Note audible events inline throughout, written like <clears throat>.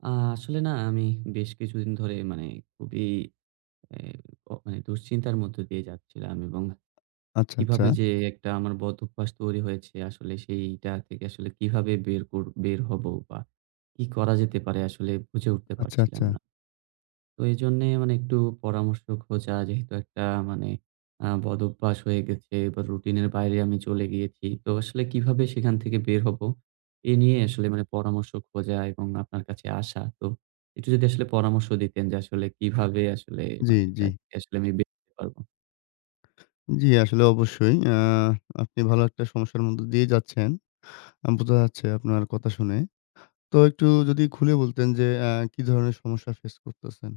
আ আসলে না আমি বেশ কিছুদিন ধরে মানে খুবই এ অ অ্যা দুশ্চিন্তার মধ্য দিয়ে যাচ্ছিলাম এবং আচ্ছা, কিভাবে আচ্ছা। যে একটা আমার বদ অভ্যাস তৈরি হয়েছে আসলে সেইটা থেকে আসলে কিভাবে বের কর বের হব বা কি করা যেতে পারে আসলে বুঝে উঠতে আচ্ছা, পারছিলাম আচ্ছা। না। তো এইজন্যে মানে একটু পরামর্শ খোঁজা যেহেতু একটা মানে আ বদ অভ্যাস হয়ে গেছে বা রুটিন এর বাইরে আমি চলে গিয়েছি। তো আসলে কিভাবে সেখান থেকে বের হব, এ নিয়ে আসলে মানে পরামর্শ খোঁজা এবং আপনার কাছে আসা। তো একটু যদি আসলে পরামর্শ দিতেন যে আসলে কিভাবে আসলে জ্বী, মানে এটা জ্বী। থেকে আসলে আমি বের হতে পারবো? জ্বি, আসলে অবশ্যই। অ্যা আপনি ভালো একটা সমস্যার মধ্য দিয়েই যাচ্ছেন। আ বুঝা যাচ্ছে আপনার কথা শুনে। তো একটু যদি খুলে বলতেন যে অ্যা কি ধরনের সমস্যা ফেস করতেছেন?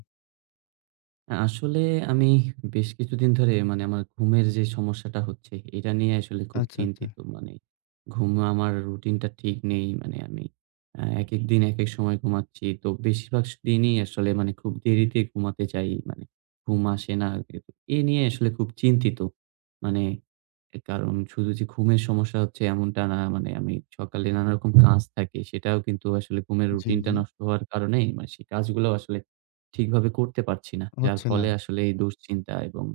আ আসলে আমি বেশ কিছুদিন ধরে মানে আমার ঘুমের যে সমস্যাটা হচ্ছে এটা নিয়ে আসলে খুব আচ্ছা, আচ্ছা। চিন্তিত, মানে ঘুম আমার রুটিনটা ঠিক নেই। মানে আমি অ্যা একেক দিন একেক সময় ঘুমাচ্ছি। তো বেশির ভাগ দিনই আসলে মানে খুব দেরিতে ঘুমাতে যাই। মানে ঘুম আসে না। অ্যা এ নিয়ে আসলে খুব চিন্তিত। মানে এ কারণ শুধু যে ঘুমের সমস্যা হচ্ছে এমনটা না, মানে আমি সকালে নানা রকম কাজ থাকে সেটাও কিন্তু আসলে ঘুমের জি, রুটিনটা জি। নষ্ট হওয়ার কারণেই মা সে কাজগুলাও আসলে ঠিকভাবে করতে পারছি না। যার হচ্ছে না। ফলে আসলে এই দুশ্চিন্তা এবং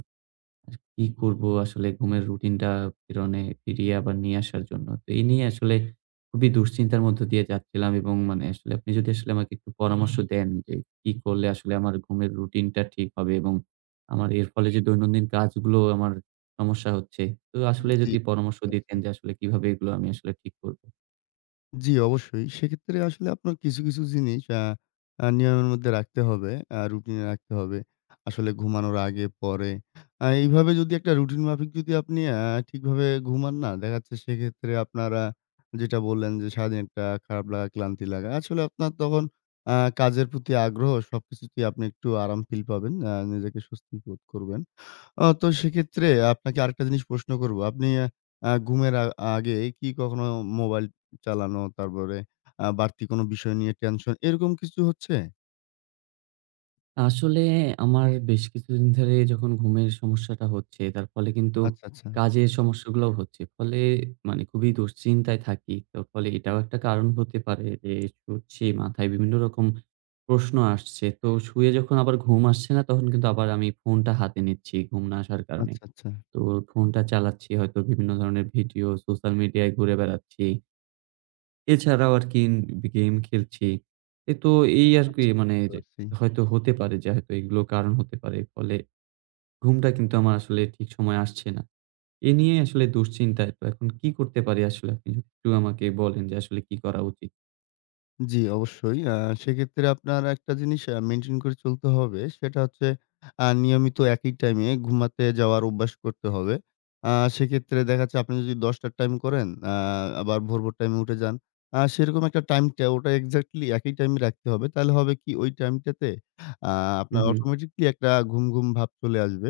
কি করব আসলে ঘুমের রুটিনটা ফিরনে ফিরিয়ে আবার নিয়ে আসার জন্য। তো এই নিয়ে আসলে খুবই দুশ্চিন্তার মধ্য দিয়ে যাচ্ছিলাম এবং মানে আসলে আপনি যদি আসলে আমাকে একটু পরামর্শ দেন যে কি করলে আসলে আমার ঘুমের রুটিনটা ঠিক হবে এবং আমার এর ফলে যে দৈনন্দিন কাজগুলোও আমার সমস্যা হচ্ছে। তো আসলে জ্বী। যদি পরামর্শ বুঝতে দিতেন পারছি। যে আসলে কিভাবে এগুলা আমি আসলে ঠিক করব? জি, অবশ্যই। সেক্ষেত্রে আসলে আপনার কিছু, কিছু জিনিস আ আ নিয়মের মধ্যে রাখতে হবে। আ রুটিনে রাখতে হবে। আসলে ঘুমানোর আগে, পরে। আ এইভাবে যদি একটা রুটিন মাফিক যদি আপনি আ ঠিকভাবে ঘুমান না, দেখা যাচ্ছে সেক্ষেত্রে আপনার আ যেটা বললেন যে, সারাদিন একটা খারাপ লাগা, ক্লান্তি লাগা। আসলে আপনার তখন আ কাজের প্রতি আগ্রহ, সবকিছুতেই আপনি একটু আরাম ফিল পাবেন। আ নিজেকে স্বস্তি বোধ করবেন। আ তো সেক্ষেত্রে আপনাকে আরেকটা জিনিস প্রশ্ন করব। আপনি আ ঘুমের আ আগে কি কখনো মোবাইল চালানো, তারপরে আ বাড়তি কোন বিষয় নিয়ে টেনশন, এরকম কিছু হচ্ছে? আসলে আমার বেশ কিছুদিন ধরে যখন ঘুমের সমস্যাটা হচ্ছে, তার ফলে কিন্তু আচ্ছা, আচ্ছা। কাজের সমস্যাগুলাও হচ্ছে। ফলে মানে খুবই দুশ্চিন্তায় থাকি। তো ফলে এটাও একটা কারণ হতে পারে যে শুচ্ছি, মাথায় বিভিন্ন রকম প্রশ্ন আসছে। তো শুয়ে যখন আবার ঘুম আসছে না, তখন কিন্তু আবার আমি ফোনটা হাতে নিচ্ছি, ঘুম না আসার কারণে। আচ্ছা, আচ্ছা। তো ফোনটা চালাচ্ছি, হয়তো বিভিন্ন ধরনের ভিডিও, সোশ্যাল মিডিয়ায় ঘুরে বেড়াচ্ছি এছাড়াও, আরকি বে গেম খেলছি। এ তো এই আচ্ছা, আরকি, আচ্ছা, মানে বুঝতে এইযে পারছি। হয়তো হতে পারে যে হয়তো এগুলো কারণ হতে পারে। ফলে ঘুমটা কিন্তু আমার আসলে ঠিক সময়ে আসছে না। এ নিয়েই আসলে দুশ্চিন্তায়। তো এখন কি করতে পারি আসলে? আপনি একটু আমাকে বলেন যে, আসলে কি করা উচিত? জি, অবশ্যই। আ সেক্ষেত্রে আপনার একটা জিনিস আ মেইনটেইন করে চলতে হবে। সেটা হচ্ছে আ নিয়মিত একই টাইম ঘুমাতে যাওয়ার অভ্যাস করতে হবে। আ সেক্ষেত্রে দেখা যাচ্ছে আপনি যদি ১০ টার টাইম করেন, আ আবার ভোর, ভোর টাইম উঠে যান। আ সেরকম একটা টাইমটা ওটা এক্সাক্টলি একই টাইমে রাখতে হবে। তাহলে হবে কি? ঐ টাইমটাতে আ আপনার হুম, হুম। অটোমেটিক্যালি একটা ঘুম, ঘুম ভাব চলে আসবে।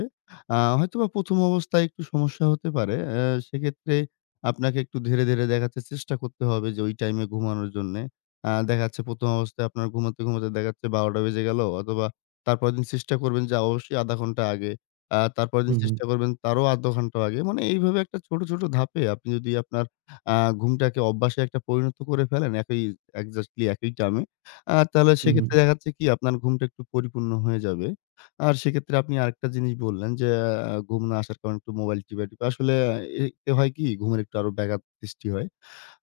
আ হয়তোবা ১ম অবস্থায় একটু সমস্যা হতে পারে। এ্যা সেক্ষেত্রে আপনাকে একটু ধীরে, ধীরে দেখা যাচ্ছে চেষ্টা করতে হবে যে ওই টাইম ঘুমানোর জন্য। আ দেখা যাচ্ছে ১ম অবস্থায় আপনার ঘুমাতে, ঘুমাতে দেখা যাচ্ছে ১২ টা বেজে গেলো অথবা, তারপরের দিন চেষ্টা করবেন যে অবশ্যই ১/২ ঘন্টা আগে, আ তার পরেরদিন হুম, হুম। চেষ্টা করবেন তারও ১/২ ঘন্টা আগে। মানে এইভাবে একটা ছোট, ছোট ধাপে আপনি যদি আপনার আ ঘুমটাকে অভ্যাসে একটা পরিণত করে ফেলেন একি এক্সেক্টলি একই টাইমে, আ তাহলে হুম, হুম। সেক্ষেত্রে দেখা যাচ্ছে কি? আপনার ঘুমটা একটু পরিপূর্ণ হয়ে যাবে। আর সেক্ষেত্রে আপনি আরেকটা জিনিস বললেন যে, এ আ "ঘুম না আসার কারণে একটু মোবাইল টিপাটিপি।" আসলে অ্যা এতে হয় কি? ঘুমের একটু আরো ব্যাঘাত সৃষ্টি হয়।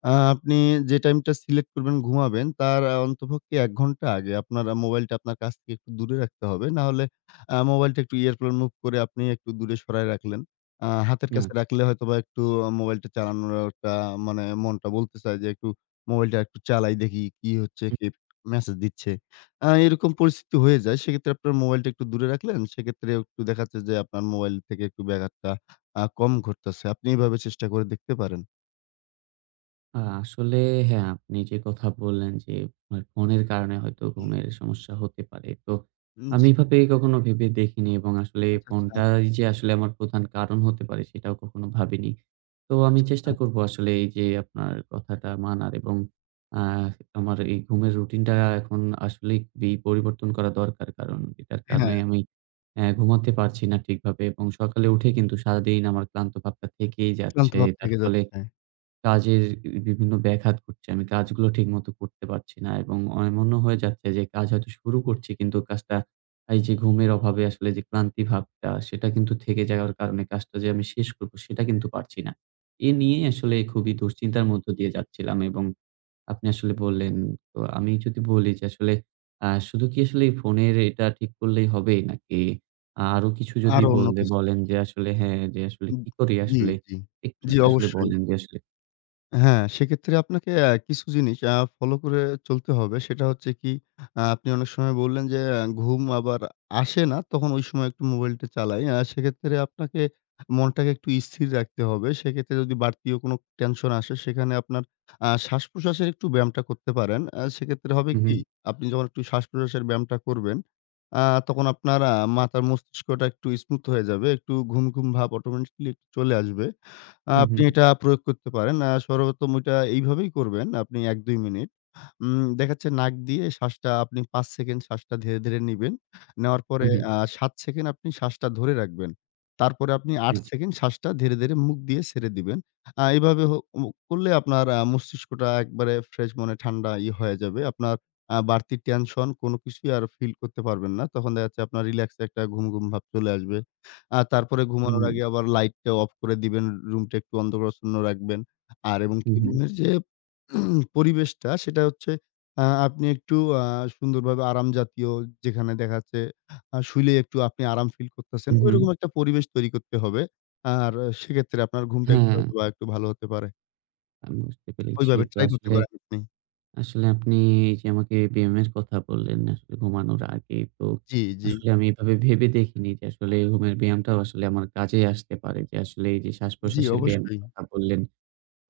আ আপনি যে টাইমটা সিলেক্ট করবেন, ঘুমাবেন তার আ অন্ততপক্ষে ১ ঘন্টা আগে আপনার আ মোবাইলটা আপনার কাছ থেকে একটু দূরে রাখতে হবে। নাহলে আ মোবাইলটা একটু airplane mode করে আপনি একটু দূরে সরায় রাখলেন। আ হাতের কাছে এয়া রাখলে হয়তোবা একটু অ মোবাইলটা চালানোটা মানে মনটা বলতে চায় যে, "একটু মোবাইলটা একটু চালাই দেখি, কি হচ্ছে? হু। কে মেসেজ দিচ্ছে?" আ এরকম পরিস্থিতি হয়ে যায়। সেক্ষেত্রে আপনার মোবাইলটা একটু দূরে রাখলেন। সেক্ষেত্রে একটু দেখাচ্ছে যে আপনার মোবাইল থেকে একটু ব্যাঘাতটা আ কম ঘটতেছে। আপনি এভাবে চেষ্টা করে দেখতে পারেন। আ আসলে, হ্যাঁ, আপনি যে কথা বললেন যে আমার ফোনের কারণে হয়তো <clears throat> ঘুমের সমস্যা হতে পারে। তো উম আমি জি। এভাবে কখনো ভেবে দেখিনি। এবং আসলে আচ্ছা, আচ্ছা। ফোনটাই যে আসলে আমার প্রধান কারণ হতে পারে, সেটাও কখনো ভাবিনি। তো আমি আচ্ছা, আচ্ছা। চেষ্টা করব আসলে এই যে আপনার কথাটা মানার, এবং আ আমার এই ঘুমের রুটিনটা এখন আসলেই খুবই পরিবর্তন করা দরকার। কারণ এটার কারণে হ্যাঁ। আমি অ্যা ঘুমাতে পারছি না ঠিকভাবে, এবং সকালে উঠে কিন্তু সারাদিন আমার ক্লান্তভাবটা থেকেই ক্লান্ত যাচ্ছে। ভাব তার থেকে ফলে যাচ্ছে। কাজের বি বিভিন্ন ব্যাঘাত করছে। আমি কাজগুলো ঠিকমতো করতে পারছি না। এবং এমন ও মনে হয়ে যাচ্ছে যে কাজ হয়তো শুরু করছি, কিন্তু কাজটা এই যে ঘুমের অভাবে আসলে যে ক্লান্তিভাবটা, সেটা কিন্তু থেকে যাওয়ার কারণে কাজটা যে আমি শেষ করব, সেটা কিন্তু পারছি না। এ নিয়েই আসলে খুবই দুশ্চিন্তার মধ্য দিয়ে যাচ্ছিলাম এবং আপনি আসলে বললেন, তো আমি যদি বলি যে আসলে, আ শুধু কি আসলে ফোনের এটা ঠিক করলেই হবেই? নাকি আরো কিছু যদি আরও অন্য বল্লে কিছু। বলেন যে আসলে, হ্যাঁ, যে আসলে উব কি করি, জি, আসলে জি, জি, একটুস আসলে অবশ্যই। বলেন যে আসলে হ্যাঁ, সেক্ষেত্রে আপনাকে অ্যা কিছু জিনিস, আ ফলো করে চলতে হবে। সেটা হচ্ছে কি, আ আপনি অনেক সময় বললেন যে, আ ঘুম আবার আসে না, তখন ওই সময় একটু মোবাইলটা চালাই। আ সেক্ষেত্রে আপনাকে মনটাকে একটু স্থির রাখতে হবে। সেক্ষেত্রে যদি বাড়তিও কোন টেনশন আসে, সেখানে আপনার, আ শ্বাসপ্রশ্বাসের একটু ব্যায়ামটা করতে পারেন। আ সেক্ষেত্রে হবে কী? উহু। আপনি যখন একটু শ্বাসপ্রশ্বাসের ব্যায়ামটা করবেন, আ তখন আপনার, আ মাথার মস্তিষ্কটা একটু স্মুথ হয়ে যাবে। একটু ঘুম, ঘুম, ভাব অটোমেটিক্যালি চলে আসবে। আ উহ আপনি হু। এটা আ প্রয়োগ করতে পারেন। আ সর্বপ্রথম এটা এইভাবেই করবেন। আপনি ১-২ মিনিট, উম দেখাচ্ছে নাক দিয়ে শ্বাসটা আপনি ৫ সেকেন্ড শ্বাসটা ধীরে, ধীরে, নিবেন। নেওয়ার পরে, উহু। আ ৭ সেকেন্ড আপনি শ্বাসটা ধরে রাখবেন। তারপরে আপনি ৮ আচ্ছা। সেকেন্ড শ্বাসটা ধীরে, ধীরে, মুখ দিয়ে ছেড়ে দিবেন। আ এভাবে হু মু করলে আপনার আ মস্তিষ্কটা একবারে ফ্রেশ মনে ঠান্ডা ই হয়ে যাবে। আপনার, আ বাড়তি টেনশন কোন কিছুই আর ফিল করতে পারবেন না। তখন দেখাযাচ্ছে আপনার রিল্যাক্স একটা ঘুম, ঘুম, ভাব চলে আসবে। আ তারপরে উ ঘুমানোর হু। আগে আবার লাইটটা অফ করে দিবেন। রুমটা একটু অন্ধকারাচ্ছন্ন রাখবেন। আর এবং কি উহু। রুমের যে <clears throat> পরিবেশটা, সেটা হচ্ছে, আ আপনি একটু আ সুন্দরভাবে আরাম জাতীয়, যেখানে দেখা যাচ্ছে, আ শুইলে একটু আপনি আরাম ফিল করতেছেন। ঐরকম উহুম। একটা পরিবেশ তৈরি করতে হবে। আর সেক্ষেত্রে আপনার ঘুমটা হ্যাঁ, একটু হ্যাঁ। হয়তোবা একটু ভাল হতে পারে। আমি বুঝতে পেরেছি। ওইভাবে তো ট্রাই করতে আসলে পারেন আপনি। আসলে আপনি যে, আমাকে ব্যায়ামের কথা বললেন আসলে ঘুমানোর আগে তো, জ্বী, জ্বী। আসলে আমি এভাবে ভেবে দেখিনি। যে আসলে ঘুমের ব্যায়ামটাও আসলে আমার কাজেই আসতে পারে। যে আসলে এইযে জ্বী, শ্বাসপ্রশ্বাসের ব্যায়ামের অবশ্যই। কথা বললেন।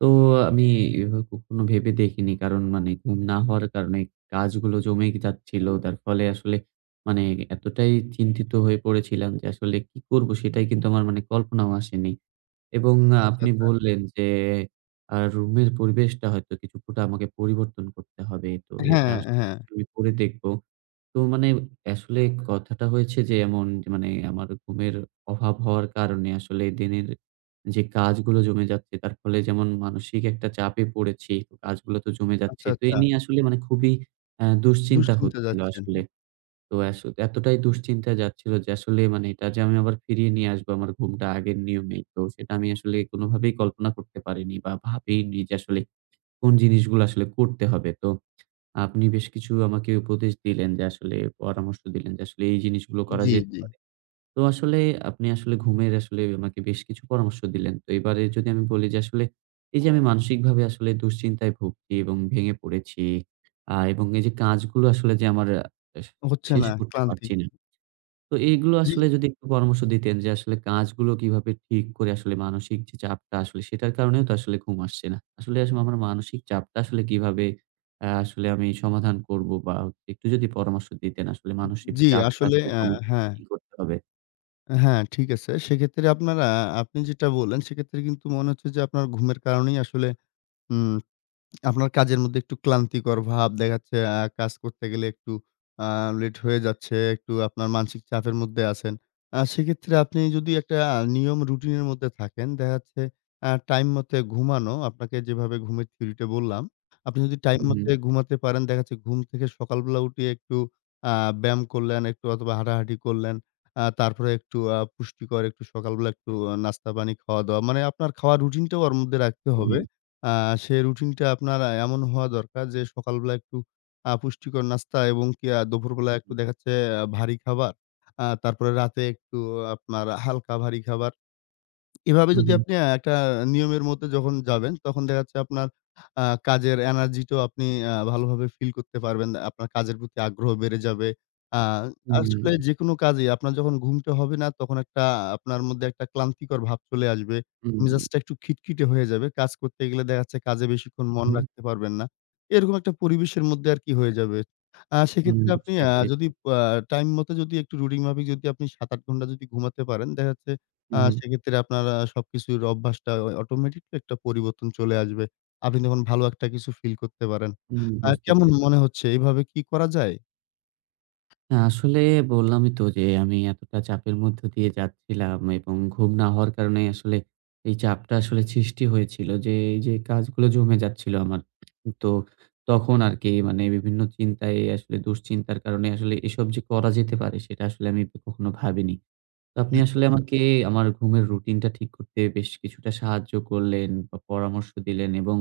তো আমি এভাবে কখনো ভেবে দেখিনি। কারণ মানে ঘুম না হওয়ার কারণে কাজগুলো জমে এ যাচ্ছিল। যার ফলে আসলে মানে এতটাই চিন্তিত হয়ে পড়েছিলাম যে আসলে কি করবো? সেটাই কিন্তু আমার মানে কল্পনাও আসেনি। উ এবং আ অ আচ্ছা, আপনি আচ্ছা। বললেন যে আ রুমের পরিবেশটা হয়তো কিছুটা আমাকে পরিবর্তন করতে হবে। তো এটা হ্যাঁ, আসলে হ্যাঁ। আমি করে দেখব। তো মানে আসলে কথাটা হয়েছে যে এমন মানে আমার ঘুমের অভাব হওয়ার কারণে আসলে দিনের যে কাজগুলো জমে যাচ্ছে, তার ফলে যেমন মানসিক একটা চাপে পড়েছি। কাজগুলো তো জমে যাচ্ছে। আচ্ছা, তো এ আচ্ছা। নিয়ে আসলে মানে খুবই এ্যাঁ দুশ্চিন্তা দুশ্চিন্তা হচ্ছিল যাচ্ছেন। আসলে। তো আস এতটাই দুশ্চিন্তা যাচ্ছিল যে আসলে মানে এটা যে আমি আবার ফিরিয়ে নিয়ে আসবো আমার ঘুমটা আগের নিয়মে, তো সেটা আমি আসলে কোনভাবেই কল্পনা করতে পারিনি বা, ভাবিই নি যে আসলে কোন জিনিসগুলো আসলে করতে হবে। তো আপনি বেশ কিছু আমাকে উপদেশ দিলেন যে আসলে পরামর্শ দিলেন যে আসলে এই জিনিসগুলো করা জ্বী, যেতে জ্বী। পারে। তো আসলে আপনি আসলে ঘুমের আসলে আমাকে বেশ কিছু পরামর্শ দিলেন। তো এবারে যদি আমি বলি যে আসলে এইযে আমি মানসিকভাবে আসলে দুশ্চিন্তায় ভুগছি এবং ভেঙে পড়েছি আ এবং এই যে কাজগুলো আসলে যে আমার আস হচ্ছে শেষ না, করতে ক্লান্তি। পারছি না। তো এগুলো জ্বী। আসলে যদি একটু পরামর্শ দিতেন যে আসলে কাজগুলো কিভাবে ঠিক করে আসলে মানসিক যে চাপটা আসলে সেটার কারণেও তো আসলে ঘুম আসছে না। আসলে আসলে আমার মানসিক চাপটা আসলে কিভাবে এ্যাঁ আসলে আমি সমাধান করবো বা, আ একটু যদি পরামর্শ দিতেন আসলে উ মানসিক জ্বী, চাপটা আসলে আসলে আ কমাতে কি, হ্যাঁ। কি করতে হবে? হ্যাঁ, ঠিক আছে। সেক্ষেত্রে আপনারা আপনি যেটা বললেন, সেক্ষেত্রে কিন্তু মনে হচ্ছে যে আপনার ঘুমের কারণেই আসলে উম <smacks lips> আপনার কাজের মধ্যে একটু ক্লান্তিকর ভাব দেখা যাচ্ছে আ কাজ করতে গেলে একটু আ লেট হয়ে যাচ্ছে। একটু আপনার মানসিক চাপের মধ্যে আছেন। অ্যা সেক্ষেত্রে আপনি যদি একটা আ নিয়ম রুটিনের মধ্যে থাকেন, দেখা যাচ্ছে অ্যা টাইম মতো ঘুমানো। আপনাকে যেভাবে ঘুমের থিওরিটা বললাম, আপনি যদি টাইম মতো উহু। ঘুমাতে পারেন, দেখা যাচ্ছে ঘুম থেকে সকালবেলা উঠে একটু আ ব্যায়াম করলেন একটু অথবা হাঁটাহাঁটি করলেন। আ তারপরে একটু অ্যা পুষ্টিকর একটু সকালবেলা একটু আ নাস্তা-পানি খাওয়া-দাওয়া। মানে আপনার খাওয়ার রুটিনটাও ওর মধ্যে রাখতে হবে। উহু। আ সে রুটিনটা আপনার আ এমন হওয়া দরকার যে সকালবেলা একটু আ পুষ্টিকর নাস্তা, এবং কি আ দুপুরবেলা একটু হুম। দেখা যাচ্ছে ভারী খাবার। আ তারপরে রাতে একটু আপনার হালকা ভারী খাবার। এভাবে যদি আ উহু। আপনি একটা নিয়মের মধ্যে যখন যাবেন, তখন দেখা যাচ্ছে আপনার আ কাজের এনার্জিটাও আপনি আ ভালোভাবে ফিল করতে পারবেন। আপনার কাজের প্রতি আগ্রহ বেড়ে যাবে। আ হু, আসলে হু। যেকোনো কাজেই আপনার যখন ঘুমটা হবে না, তখন একটা আপনার মধ্যে একটা ক্লান্তিকর ভাব চলে আসবে। উম মেজাজটা একটু খিটখিটে হয়ে যাবে। কাজ করতে গেলে দেখা যাচ্ছে কাজে বেশিক্ষণ মন উহু। রাখতে পারবেন না। এরকম একটা পরিবেশের মধ্যে আরকি হয়ে যাবে। আ উম সেক্ষেত্রে আপনি বুঝতে আ পেরেছি। যদি পা টাইম মতো, যদি একটু রুটিন মাফিক, যদি আপনি ৭-৮ ঘণ্টা যদি ঘুমাতে পারেন দেখা যাচ্ছে আ উহু। সেক্ষেত্রে আপনারা সবকিছুর অভ্যাসটা অ অটোমেটিক একটা পরিবর্তন চলে আসবে। আপনি যখন ভালো একটা কিছু ফিল করতে পারেন, উম আ বুঝতে কেমন পেরেছি। মনে হচ্ছে এভাবে কি করা যায়? না, আসলে বললামই তো যে, আমি এতটা চাপের মধ্যে দিয়ে যাচ্ছিলাম, এবং ঘুম না হওয়ার কারণে আসলে এই চাপটা আসলে সৃষ্টি হয়েছিল। যে, এই যে কাজগুলো জমে যাচ্ছিল আমার। তো তখন আরকি মানে বিভিন্ন চিন্তায় আসলে দুশ্চিন্তার কারণে আসলে এসব যে করা যেতে পারে, সেটা আসলে আমি ক কখনো ভাবিনি। তো আপনি আচ্ছা, আচ্ছা। আসলে আমারকে আমার ঘুমের রুটিন টা ঠিক করতে, বেশ কিছুটা সাহায্য করলেন, বা পরামর্শ দিলেন। এবং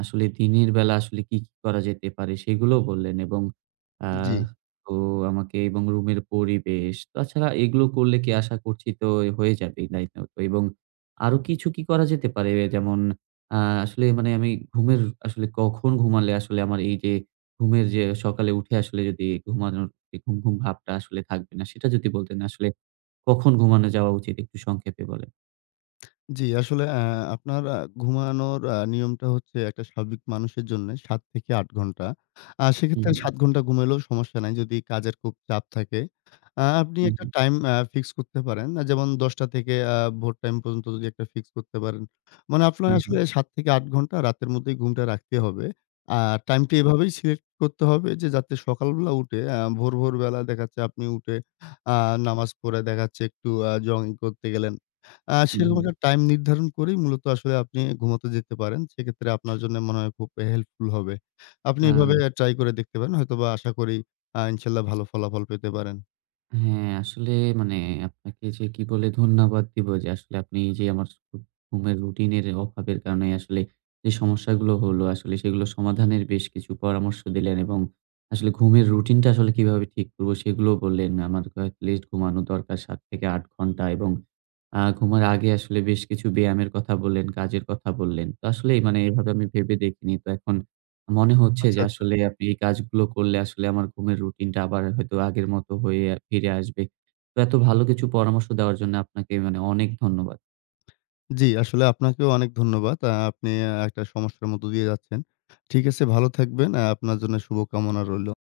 আসলে দিনের বেলা আসলে কি, কি করা যেতে পারে? সেগুলোও বললেন এবং আ জি। তো আমাকে এবং রুমের পরিবেশ। তাছাড়া এগুলো করলে কি আশা করছি, তো এই হয়ে যাবেই নাইট আউট এবং আরো কিছু কি করা যেতে পারে? এ যেমন, আ আসলে মানে আমি ঘুমের আসলে কখন ঘুমালে আসলে, আমার এই যে ঘুমের যে সকালে উঠে আসলে, যদি ঘুমানোর এ ঘুম-ঘুম ভাবটা আসলে থাকবে না? সেটা যদি বলতেন। আসলে কখন ঘুমানো যাওয়া উচিত? একটু সংক্ষেপে বলেন। জি, আসলে আ আপনার আ ঘুমানোর আ নিয়মটা হচ্ছে, একটা স্বাভাবিক মানুষের জন্যে ৭-৮ ঘণ্টা। আ হু, সেক্ষেত্রে হু। ৭ ঘন্টা ঘুমাইলেও সমস্যা নাই। যদি কাজের খুব চাপ থাকে। আ আপনি হু, একটা হু। টাইম আ ফিক্স করতে পারেন। আ যেমন ১০:০০ থেকে আ ভোর টাইম পর্যন্ত যদি একটা ফিক্স করতে পারেন। মানে আপনার হু, আসলে হু। ৭-৮ ঘন্টা রাতের মধ্যেই ঘুমটা রাখতে হবে। আ টাইম টা হু। এভাবেই সিলেক্ট করতে হবে। যে, যাতে সকালবেলা উঠে আ ভোর, ভোর বেলা দেখা যাচ্ছে আপনি উঠে আ নামাজ পড়ে, দেখা যাচ্ছে একটু আ জগিং করতে গেলেন। আ হু, সেরকম হু। একটা টাইম নির্ধারণ করেই, মূলত আসলে আপনি ঘুমোতে যেতে পারেন। সেক্ষেত্রে আপনার জন্য মনে হয়, খুব হেল্পফুল হবে। আপনি এভাবে আ ট্রাই করে দেখতে পারেন। হয়তোবা আশা করি আ ইনশাল্লাহ ভালো ফলাফল পেতে পারেন। হ্যাঁ, আসলে মানে আপনাকে যে কি বলে ধন্যবাদ দিব? যে আসলে আপনি যে আমার চ ঘুমের রুটিনের অভাবের কারণে আসলে যে, সমস্যাগুলো হলো। আসলে সেগুলো সমাধানের বেশ কিছু পরামর্শ দিলেন। এবং আসলে ঘুমের রুটিনটা আসলে কিভাবে ঠিক করব? সেগুলোও বললেন। আমার এটলিস্ট ঘুমানো দরকার ৭-৮ ঘন্টা। এবং আ ঘুমানোর আগে আসলে বেশ কিছু ব্যায়ামের কথা বললেন, কাজের কথা বললেন। তো আসলে মানে এভাবে আমি ভেবে দেখিনি। তো এখন মনে হচ্ছে আচ্ছা, যে, আচ্ছা। আসলে আপনি এই কাজগুলো করলে, আসলে আমার ঘুমের রুটিনটা আবার হয়তো আগের মত হয়ে আ ফিরে আসবে। তো এত ভালো কিছু পরামর্শ দেওয়ার জন্য, আপনাকে মানে অনেক ধন্যবাদ। জি, আসলে আপনাকেও অনেক ধন্যবাদ। আ আপনি আ একটা সমস্যার মধ্য দিয়ে যাচ্ছেন। ঠিক আছে ভালো থাকবেন। আ আপনার জন্য শুভকামনা রইলো।